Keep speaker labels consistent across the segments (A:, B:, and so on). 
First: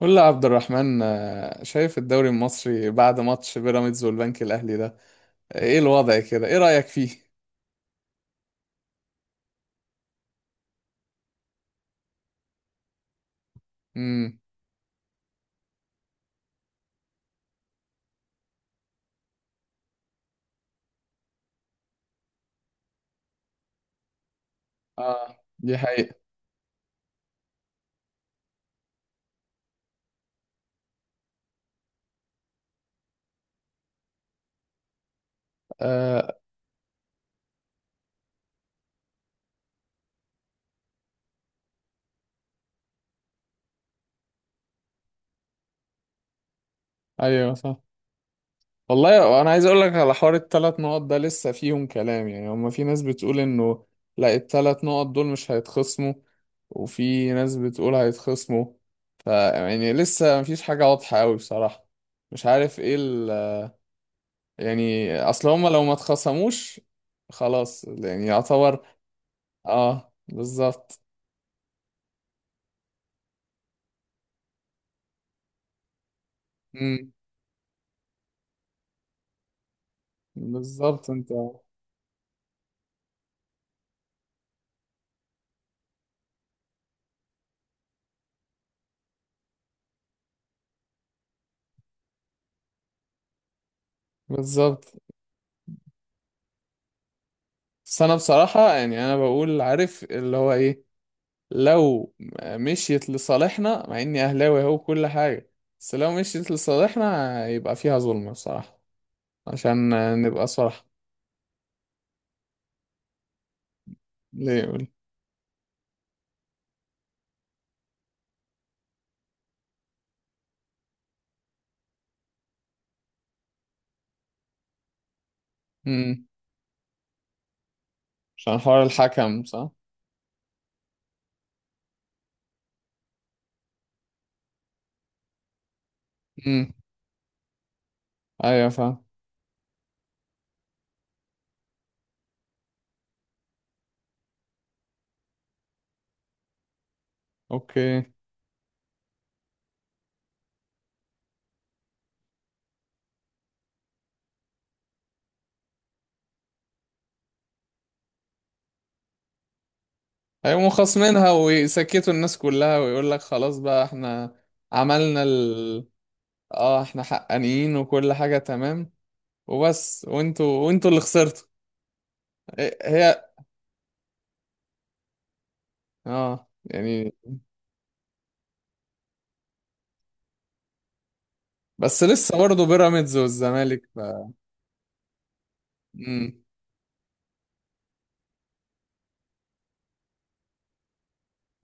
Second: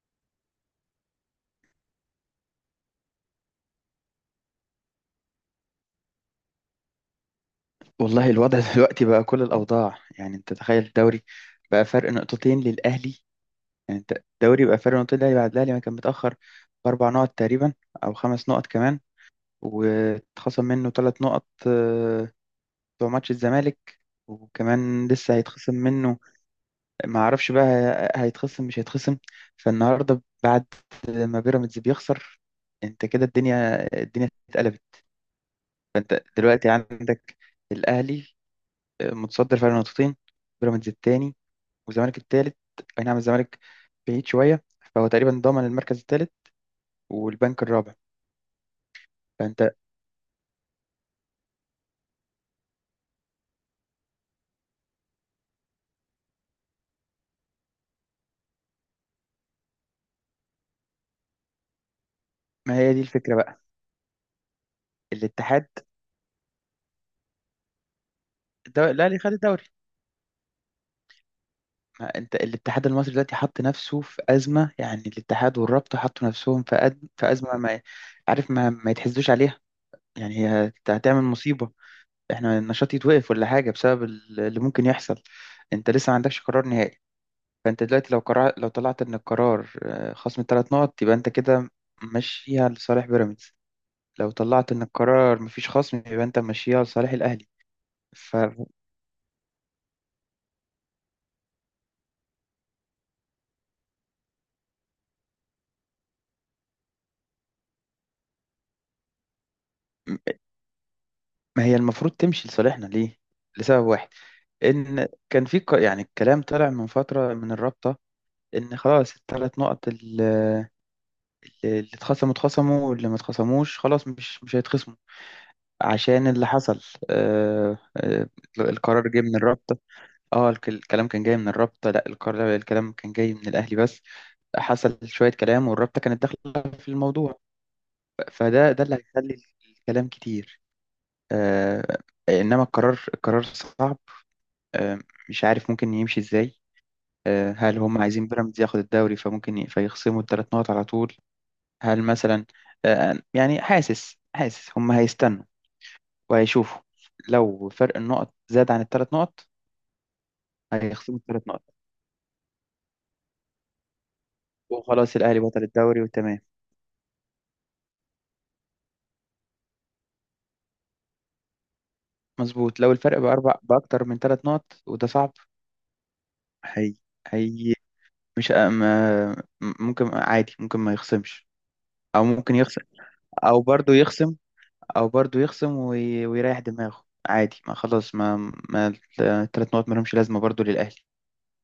A: قول لي يا عبد الرحمن شايف الدوري المصري بعد ماتش بيراميدز والبنك الأهلي ده؟ ايه الوضع كده، ايه رأيك فيه؟
B: والله الوضع دلوقتي بقى كل الأوضاع، يعني أنت تخيل الدوري بقى فرق 2 نقطتين للأهلي. يعني أنت
A: امم
B: الدوري بقى فرق نقطتين للأهلي بعد الأهلي ما كان متأخر بـ4 نقط تقريبا أو 5 نقط كمان. واتخصم منه 3 نقط بتوع ماتش الزمالك، وكمان لسه
A: اه،
B: هيتخصم
A: دي حقيقة.
B: منه. ما أعرفش بقى، هيتخصم مش هيتخصم. فالنهاردة بعد ما بيراميدز بيخسر، أنت كده الدنيا اتقلبت. فأنت
A: آه،
B: دلوقتي عندك الأهلي متصدر فرق 2 نقطتين، بيراميدز التاني، والزمالك التالت. اي نعم، الزمالك بعيد شوية، فهو تقريبا ضامن المركز التالت
A: ايوه
B: والبنك
A: صح.
B: الرابع.
A: والله انا عايز
B: فانت،
A: اقول لك على حوار الثلاث نقط ده لسه فيهم كلام، يعني هما في ناس بتقول انه لا الثلاث نقط دول مش هيتخصموا، وفي ناس بتقول هيتخصموا. ف يعني لسه مفيش حاجة واضحة قوي بصراحة. مش
B: ما
A: عارف
B: هي
A: ايه
B: دي
A: ال...
B: الفكرة بقى.
A: يعني اصل هما
B: الاتحاد،
A: لو ما اتخصموش خلاص يعني يعتبر.
B: لا، اللي خد الدوري.
A: اه بالظبط.
B: ما انت الاتحاد المصري دلوقتي حط نفسه في أزمة، يعني الاتحاد والرابطة حطوا نفسهم في
A: امم
B: في أزمة ما عارف، ما يتحسدوش عليها. يعني هي
A: بالظبط
B: هتعمل
A: انت.
B: مصيبة. احنا النشاط يتوقف ولا حاجة بسبب اللي ممكن يحصل. انت لسه ما عندكش قرار نهائي. فانت دلوقتي لو قرار، لو طلعت ان القرار خصم ثلاث نقط، يبقى انت كده ماشيها لصالح بيراميدز. لو طلعت ان
A: بالظبط.
B: القرار مفيش خصم يبقى انت ماشيها لصالح الاهلي.
A: بس انا
B: فما،
A: بصراحة يعني انا بقول، عارف اللي هو ايه، لو مشيت لصالحنا مع اني اهلاوي اهو كل حاجة، بس لو مشيت لصالحنا يبقى فيها ظلم بصراحة، عشان نبقى صراحة.
B: هي المفروض تمشي لصالحنا ليه؟ لسبب واحد،
A: ليه يقول؟
B: ان كان في يعني الكلام طلع من فترة من الرابطة ان خلاص الثلاث نقط اللي اتخصموا اتخصموا، واللي ما اتخصموش خلاص مش هيتخصموا.
A: امم
B: عشان اللي حصل آه، آه،
A: عشان حوار
B: القرار جه من
A: الحكم صح.
B: الرابطة. اه الكلام كان جاي من الرابطة، لا الكلام كان جاي من الأهلي بس. حصل شوية كلام والرابطة كانت داخلة
A: امم
B: في الموضوع.
A: ايوه
B: فده اللي
A: فاهم.
B: هيخلي الكلام كتير. آه، إنما القرار صعب. آه، مش عارف ممكن يمشي إزاي. آه، هل هم
A: اوكي.
B: عايزين بيراميدز ياخد الدوري فممكن فيخصموا الثلاث نقط على طول؟ هل مثلا، يعني حاسس هم هيستنوا وهيشوفوا لو فرق النقط زاد عن الثلاث نقط،
A: هيقوموا
B: هيخصموا
A: خاصمينها
B: الثلاث نقط
A: ويسكتوا الناس كلها ويقول لك خلاص بقى، احنا
B: وخلاص
A: عملنا،
B: الأهلي بطل الدوري وتمام.
A: اه احنا حقانيين وكل حاجة تمام، وبس، وانتوا اللي خسرتوا.
B: مظبوط. لو الفرق
A: هي،
B: بأربع، بأكتر من 3 نقط، وده صعب.
A: اه
B: هي
A: يعني،
B: هي مش ما- ممكن عادي، ممكن ما يخصمش،
A: بس
B: أو
A: لسه
B: ممكن
A: برضه
B: يخصم،
A: بيراميدز
B: أو
A: والزمالك
B: برضو
A: ف...
B: يخصم،
A: امم
B: ويريح دماغه عادي، ما خلاص، ما الـ3 نقط مالهمش لازمة برضو للأهلي.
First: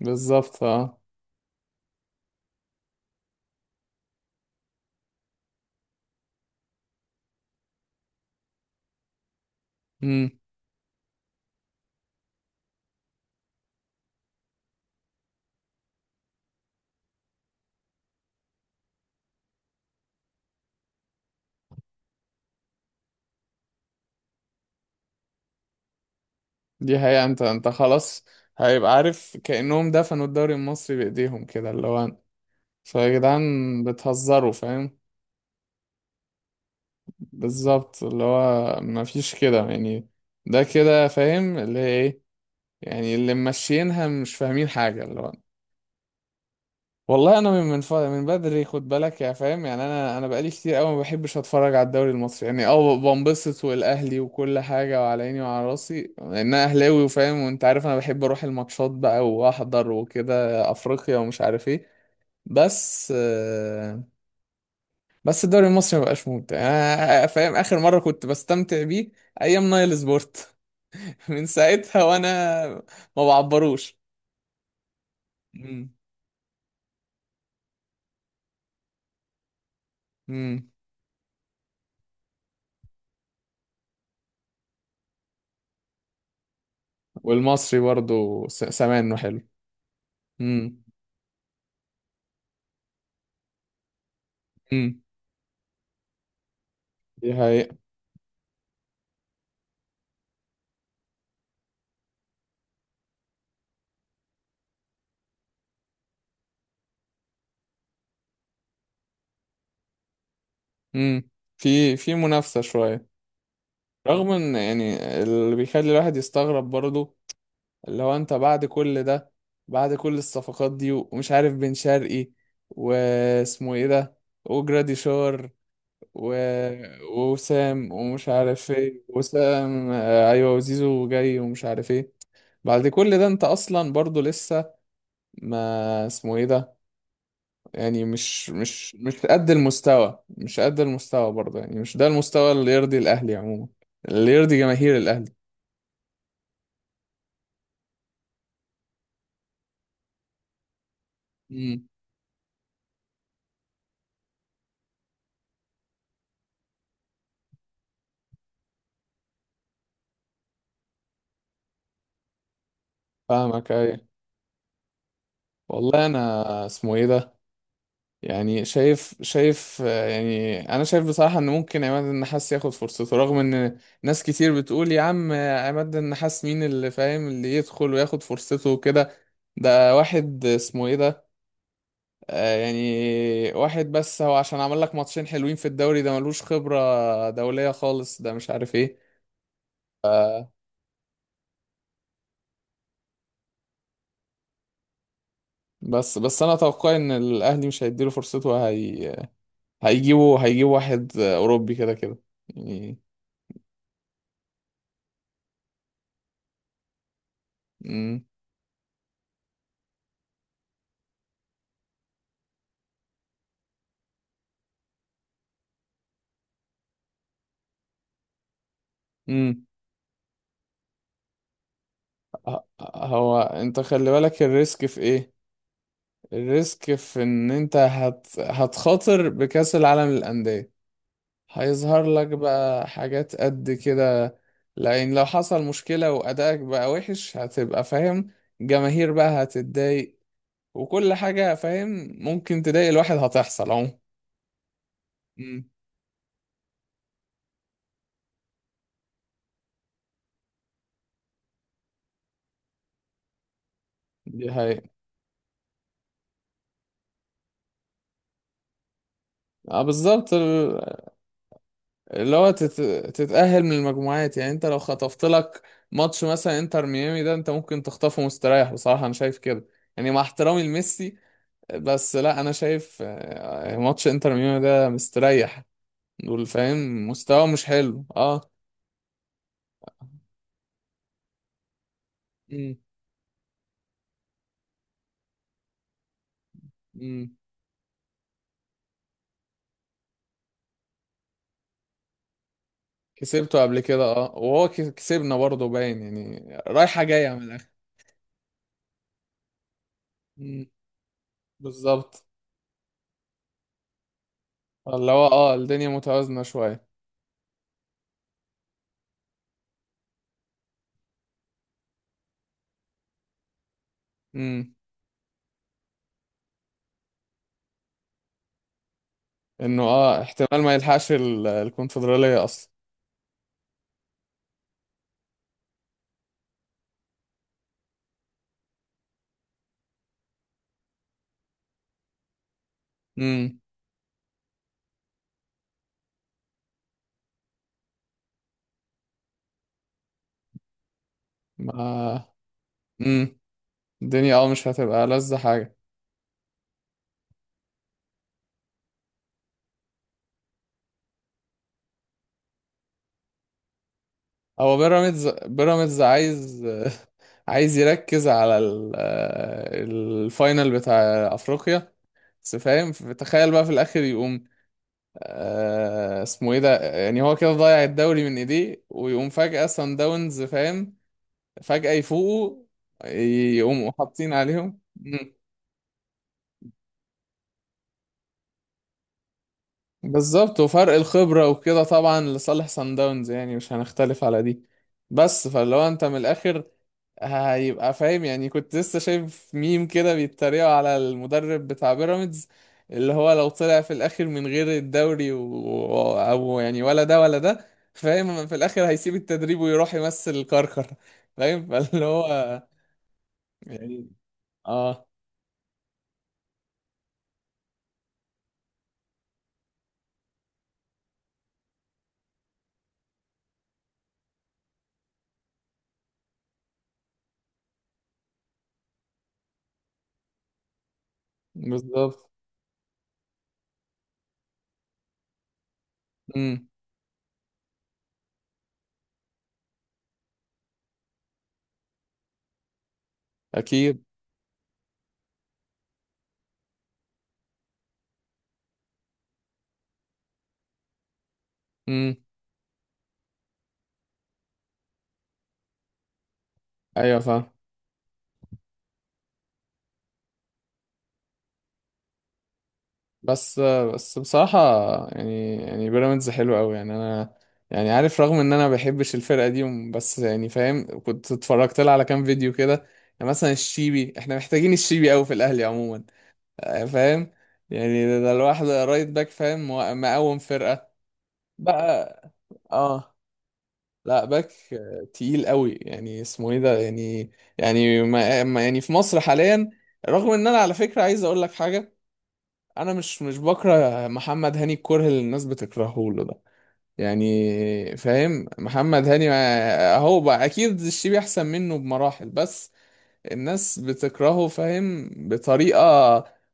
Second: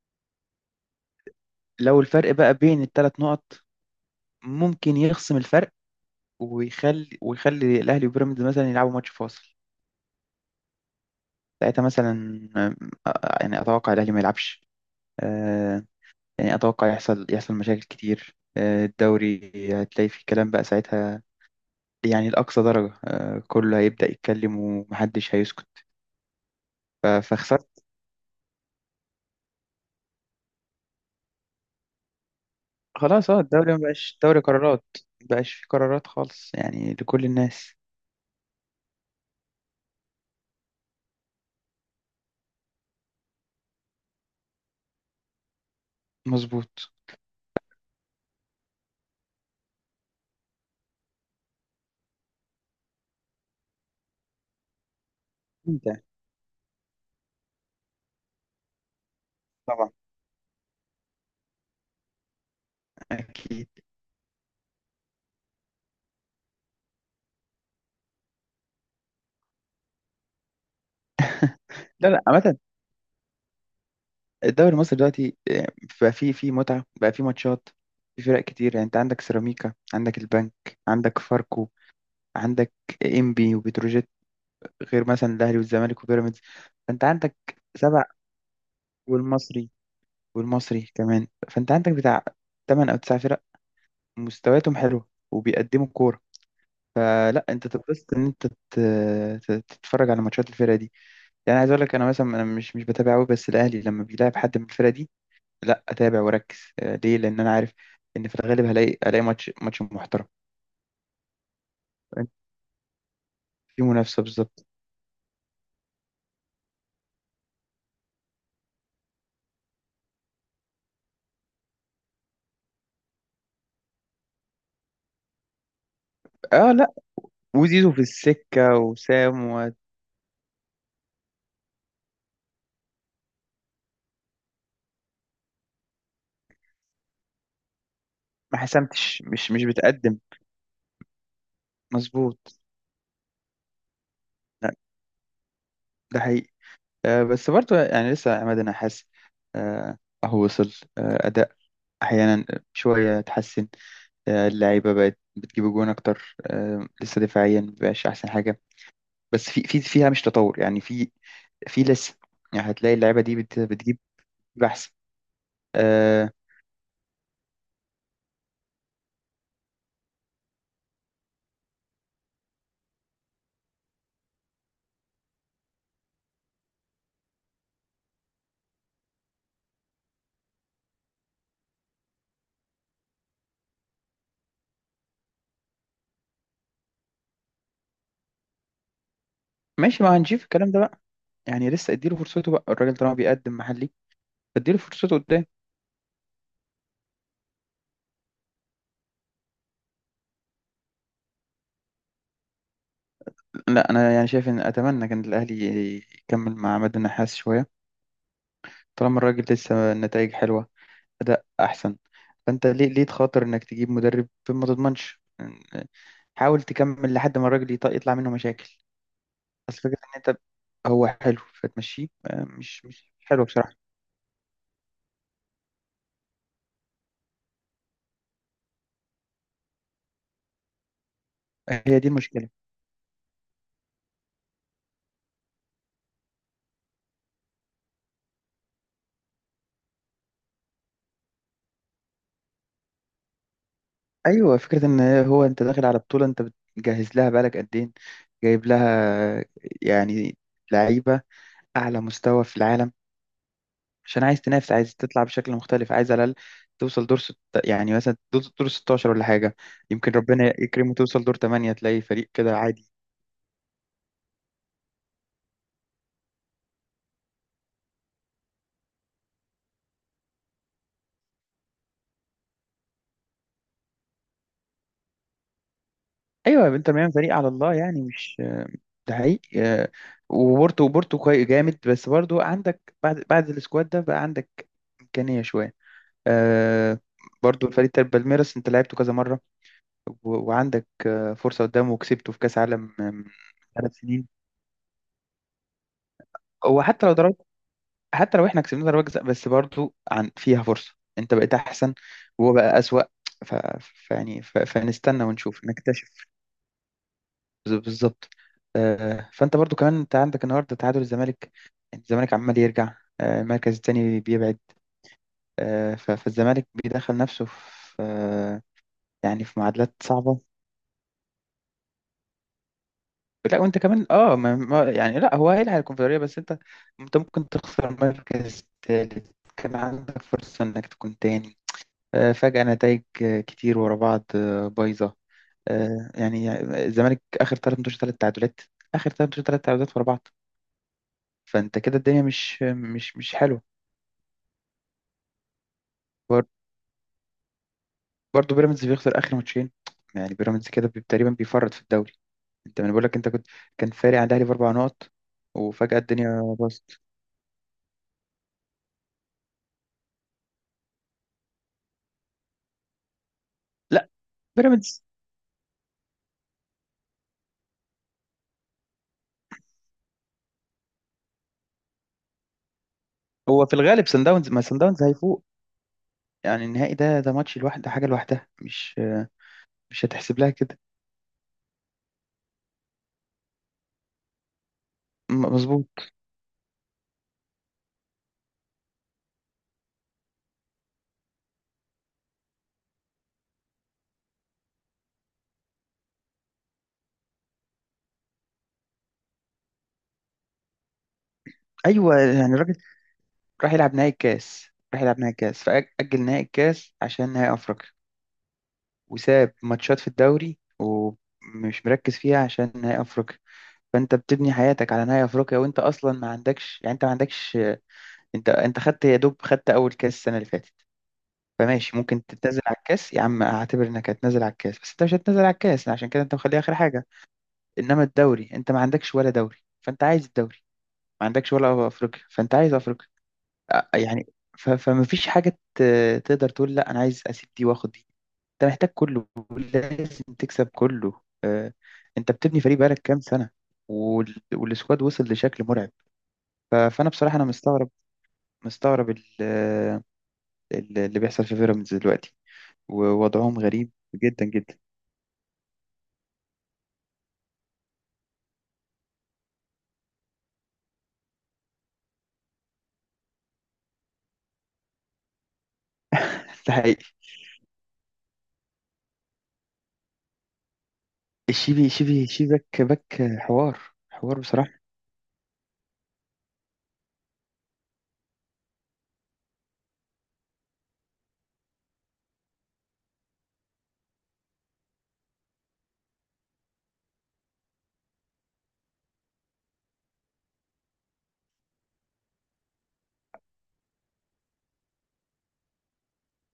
A: بالظبط اه.
B: لو الفرق بقى بين الثلاث نقط، ممكن يخصم الفرق ويخلي الأهلي وبيراميدز مثلا يلعبوا ماتش فاصل.
A: امم
B: ساعتها مثلا، يعني أتوقع الأهلي ما يلعبش. آه، يعني أتوقع يحصل مشاكل كتير. الدوري هتلاقي فيه كلام بقى ساعتها، يعني لأقصى درجة. كله هيبدأ يتكلم ومحدش هيسكت.
A: دي هي، انت
B: فخسرت.
A: انت خلاص، هيبقى عارف كأنهم دفنوا الدوري المصري بإيديهم، كده اللي هو، فيا
B: خلاص، اه الدوري
A: جدعان
B: مبقاش دوري
A: بتهزروا،
B: قرارات،
A: فاهم.
B: مبقاش فيه قرارات خالص يعني لكل الناس.
A: بالظبط، اللي هو مفيش كده يعني، ده كده فاهم اللي هي ايه، يعني اللي ماشيينها مش فاهمين حاجة اللي هو.
B: مظبوط.
A: والله انا من بدري، خد بالك يا فاهم، يعني انا بقالي كتير قوي ما بحبش اتفرج على الدوري المصري. يعني اه بنبسط، والاهلي وكل حاجه وعلى عيني وعلى
B: انت،
A: راسي، لان انا اهلاوي وفاهم، وانت عارف انا بحب اروح الماتشات بقى واحضر
B: طبعا،
A: وكده افريقيا ومش عارف ايه. بس
B: اكيد.
A: بس الدوري المصري ما بقاش ممتع يعني. انا فاهم اخر مره كنت بستمتع بيه ايام نايل سبورت. من ساعتها
B: لا لا،
A: وانا
B: عامة
A: ما بعبروش.
B: الدوري المصري دلوقتي بقى فيه متعة بقى فيه ماتشات. في فرق كتير، يعني انت عندك سيراميكا، عندك البنك،
A: امم
B: عندك فاركو، عندك انبي وبتروجيت، غير مثلا الاهلي والزمالك وبيراميدز. فانت عندك
A: والمصري
B: سبع،
A: برضو سمانه حلو.
B: والمصري،
A: مم.
B: والمصري كمان، فانت عندك بتاع 8 او 9 فرق مستوياتهم
A: امم
B: حلوه وبيقدموا كوره.
A: دي
B: فلا، انت
A: حقيقة.
B: تبسط ان انت تتفرج على ماتشات الفرقه دي. يعني عايز اقول لك، انا مثلا انا مش بتابع قوي، بس الاهلي لما بيلعب حد من الفرقه دي، لا اتابع واركز. ليه؟ لان انا عارف ان في الغالب هلاقي ماتش محترم
A: امم في في منافسة شوية،
B: في منافسه
A: رغم ان
B: بالظبط.
A: يعني، اللي بيخلي الواحد يستغرب برضه اللي هو، انت بعد كل ده، بعد كل الصفقات دي، ومش عارف بن شرقي، واسمه ايه ده، وجراديشار، و...
B: اه لا،
A: وسام،
B: وزيزو في
A: ومش عارف
B: السكه،
A: ايه،
B: وسام، وما
A: وسام، آه، ايوه، وزيزو جاي ومش عارف ايه. بعد كل ده انت اصلا برضه لسه، ما اسمه ايه ده، يعني مش مش مش قد
B: مش
A: المستوى،
B: بتقدم،
A: مش قد المستوى برضه، يعني مش ده المستوى
B: مظبوط.
A: اللي يرضي الأهلي عموما، اللي يرضي
B: لا
A: جماهير الأهلي.
B: ده حقيقي. بس برضه يعني لسه عماد النحاس، آه، أهو وصل. أداء
A: امم
B: أحيانا شوية اتحسن. اللعيبة بقت بتجيب جوان أكتر. لسه دفاعيا مبقاش أحسن حاجة، بس في فيها مش تطور، يعني في، في لسه يعني هتلاقي اللعيبة دي
A: فاهمك
B: بتجيب
A: أيوة.
B: أحسن.
A: والله
B: آه،
A: أنا اسمه إيه ده، يعني شايف آه، يعني أنا شايف بصراحة إن ممكن عماد النحاس ياخد فرصته، رغم إن ناس كتير بتقول يا عم، عماد النحاس مين اللي فاهم اللي يدخل وياخد فرصته وكده. ده واحد اسمه إيه ده، يعني واحد، بس هو عشان عمل لك ماتشين حلوين في الدوري، ده ملوش خبرة دولية خالص، ده مش عارف ايه.
B: ماشي، ما هنشوف الكلام ده بقى، يعني لسه اديله فرصته بقى الراجل طالما بيقدم محلي، اديله فرصته قدام.
A: بس انا اتوقع ان الاهلي مش هيديله فرصته. هي هيجيبوا واحد اوروبي كده كده يعني.
B: لا انا يعني شايف ان اتمنى كان الاهلي يكمل مع عماد النحاس شويه،
A: امم
B: طالما الراجل لسه النتائج حلوه، أداء أحسن. فأنت ليه تخاطر إنك تجيب مدرب ما تضمنش؟ حاول تكمل لحد ما الراجل يطلع منه مشاكل.
A: امم
B: بس فكرة إن أنت هو حلو فتمشيه،
A: ه-
B: مش
A: هو
B: حلو بصراحة.
A: انت خلي بالك الريسك في ايه، الريسك في ان انت هتخاطر بكأس العالم للأندية.
B: هي
A: هيظهر
B: دي
A: لك
B: المشكلة.
A: بقى حاجات قد كده، لأن لو حصل مشكلة وأدائك بقى وحش، هتبقى فاهم، جماهير بقى هتتضايق وكل حاجة، فاهم، ممكن تضايق الواحد هتحصل عموما.
B: أيوة، فكرة إن هو أنت
A: مم.
B: داخل على بطولة أنت بتجهز لها بقالك قد إيه، جايب لها آه، يعني لعيبة أعلى مستوى في العالم، عشان عايز
A: دي
B: تنافس،
A: حقيقة.
B: عايز تطلع بشكل مختلف، عايز على الأقل توصل دور ست، يعني مثلا دور 16 ولا حاجة.
A: اه
B: يمكن
A: بالظبط.
B: ربنا يكرمه توصل دور 8، تلاقي فريق
A: اللي هو
B: كده عادي.
A: تتأهل من المجموعات، يعني انت لو خطفت لك ماتش مثلا انتر ميامي ده، انت ممكن تخطفه مستريح بصراحة، انا شايف كده. يعني مع احترامي لميسي، بس لا، انا شايف ماتش انتر ميامي ده مستريح، دول
B: أيوة انتر
A: فاهم
B: ميامي فريق
A: مستوى
B: على
A: مش
B: الله يعني،
A: حلو
B: مش
A: اه.
B: ده حقيقي. وبورتو، بورتو كويس جامد، بس برضو
A: امم
B: عندك بعد السكواد ده بقى عندك إمكانية شوية. آه،
A: امم
B: برضو الفريق بتاع بالميراس انت لعبته كذا مرة، وعندك فرصة قدامه، وكسبته في كأس عالم من
A: كسبته قبل
B: ثلاث
A: كده
B: سنين
A: اه، وهو كسبنا برضه، باين يعني
B: هو
A: رايحة
B: حتى لو
A: جاية من
B: ضربت،
A: الآخر.
B: حتى لو احنا كسبنا ضربة جزاء بس برضو عن فيها
A: امم
B: فرصة. انت بقيت احسن
A: بالظبط،
B: وهو بقى اسوأ. ف...
A: اللي
B: فنستنى
A: هو اه
B: ونشوف
A: الدنيا
B: نكتشف.
A: متوازنة شوية.
B: بالظبط. فانت برضو كمان انت عندك النهارده تعادل الزمالك، يعني الزمالك عمال يرجع. المركز التاني بيبعد.
A: امم
B: فالزمالك بيدخل نفسه في يعني في
A: انه
B: معادلات
A: اه
B: صعبة.
A: احتمال ما يلحقش الكونفدرالية اصلا.
B: لا وانت كمان اه ما... ما... يعني لا هو هيلعب الكونفدرالية بس انت، انت ممكن تخسر مركز تالت كان عندك فرصة انك تكون تاني. فجأة نتائج
A: امم
B: كتير ورا بعض بايظة. يعني الزمالك آخر 3 ماتشات 3 تعادلات، آخر 3 ماتشات 3 تعادلات ورا بعض. فأنت كده
A: ما،
B: الدنيا مش
A: امم
B: حلوة.
A: الدنيا اه مش هتبقى لذة حاجة.
B: بر- برضه بيراميدز بيخسر آخر ماتشين، يعني بيراميدز كده تقريبا بيفرط في الدوري. أنت، ما أنا بقول لك، أنت كنت، كان فارق عن الأهلي بأربع
A: هو
B: نقط
A: بيراميدز
B: وفجأة
A: بيراميدز
B: الدنيا
A: عايز
B: باظت.
A: عايز يركز على الفاينل بتاع افريقيا. بس فاهم، تخيل بقى في الاخر
B: لا
A: يقوم
B: بيراميدز،
A: اسمه ايه ده، يعني هو كده ضيع الدوري من ايديه، ويقوم فجأة سان داونز فاهم، فجأة يفوقوا،
B: هو في
A: يقوموا
B: الغالب سان
A: حاطين
B: داونز، ما سان
A: عليهم.
B: داونز
A: مم.
B: هيفوق يعني. النهائي ده ده ماتش لوحده، حاجة لوحدها، مش مش هتحسب لها
A: بالظبط،
B: كده.
A: وفرق الخبرة وكده طبعا لصالح سان داونز، يعني مش هنختلف على دي. بس فلو انت
B: مظبوط.
A: من الاخر، هيبقى فاهم، يعني كنت لسه شايف ميم كده بيتريقوا على المدرب بتاع بيراميدز، اللي هو لو طلع في الاخر من غير الدوري و... او يعني ولا ده ولا ده، فاهم في الاخر هيسيب التدريب ويروح يمثل كركر، فاهم، فاللي
B: ايوه يعني
A: هو
B: الراجل راح يلعب نهائي
A: يعني
B: الكاس، راح
A: اه.
B: يلعب نهائي الكاس فأجل نهائي الكاس عشان نهائي أفريقيا، وساب ماتشات في الدوري ومش مركز فيها عشان نهائي أفريقيا. فأنت بتبني حياتك على نهائي أفريقيا، وأنت أصلا ما عندكش، يعني أنت ما عندكش، أنت خدت، يا دوب خدت أول كاس السنة اللي فاتت. فماشي، ممكن
A: بالظبط.
B: تتنازل على الكاس يا عم، اعتبر انك هتنازل على الكاس، بس انت مش هتنازل على الكاس عشان كده انت مخليه
A: امم
B: اخر حاجه. انما الدوري انت ما عندكش ولا دوري، فانت عايز الدوري، ما عندكش ولا افريقيا فانت عايز افريقيا.
A: اكيد.
B: يعني فما فيش حاجة تقدر تقول لا أنا عايز أسيب دي وآخد دي. أنت محتاج كله، لازم تكسب كله.
A: امم
B: أنت بتبني فريق بقالك كام سنة، والسكواد وصل لشكل مرعب. فأنا
A: ايوه
B: بصراحة أنا
A: فاهم.
B: مستغرب، مستغرب اللي بيحصل في بيراميدز دلوقتي، ووضعهم
A: بس
B: غريب
A: بس
B: جدا
A: بصراحة،
B: جدا.
A: يعني بيراميدز حلو قوي، يعني انا يعني عارف رغم ان انا ما بحبش الفرقة دي وم- بس، يعني فاهم، كنت اتفرجت لها على كام فيديو كده. يعني مثلا الشيبي، احنا محتاجين الشيبي قوي في الاهلي عموما.
B: ده حقيقي.
A: فاهم، يعني ده الواحد رايت باك، فاهم، مقوم فرقة
B: الشيبي، شيبي
A: بقى
B: شيبي باك،
A: اه.
B: باك حوار.
A: لا،
B: حوار
A: باك
B: بصراحة.
A: تقيل قوي، يعني اسمه ايه ده يعني. يعني يعني في مصر حاليا، رغم ان انا على فكرة عايز اقول لك حاجة، انا مش بكره محمد هاني الكره اللي الناس بتكرهه له ده، يعني فاهم، محمد هاني هو بقى اكيد الشيبي احسن منه بمراحل، بس الناس بتكرهه فاهم بطريقه،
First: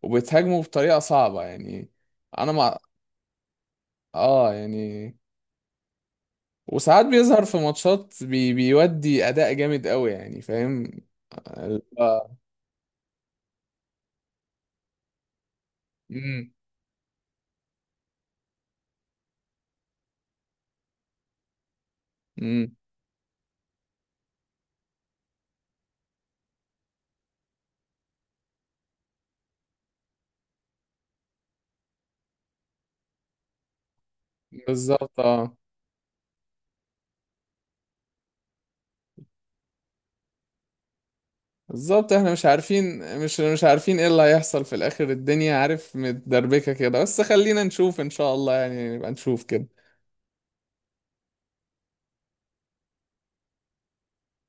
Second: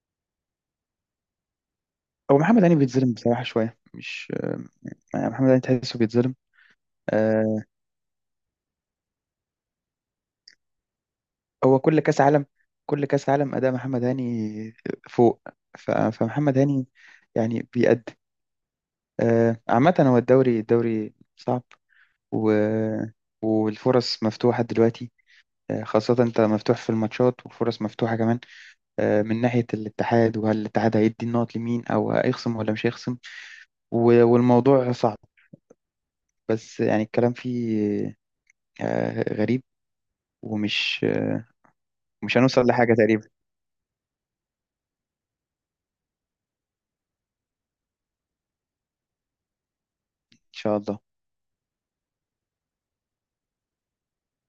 A: وبتهاجمه بطريقه صعبه يعني.
B: هو
A: انا
B: محمد هاني
A: مع،
B: بيتظلم بصراحة شوية، مش،
A: اه يعني،
B: محمد هاني تحسه بيتظلم.
A: وساعات بيظهر في
B: آه،
A: ماتشات بيودي اداء جامد قوي، يعني فاهم
B: هو
A: ال-
B: كل كاس
A: آه.
B: عالم، كل كاس عالم اداء محمد هاني فوق.
A: امم
B: فمحمد هاني يعني بيأدي. عامة هو الدوري، الدوري صعب، و...
A: امم
B: والفرص مفتوحة دلوقتي. خاصة انت مفتوح في الماتشات وفرص مفتوحة كمان. من ناحية الاتحاد، وهل الاتحاد هيدي النقط لمين او هيخصم ولا مش هيخصم، والموضوع صعب.
A: بالظبط اه.
B: بس يعني الكلام فيه غريب ومش،
A: بالظبط، احنا
B: مش
A: مش
B: هنوصل لحاجة
A: عارفين،
B: تقريبا.
A: مش عارفين ايه اللي هيحصل في الاخر، الدنيا عارف متدربكة كده، بس خلينا نشوف ان شاء الله، يعني نبقى نشوف كده.
B: ان شاء الله.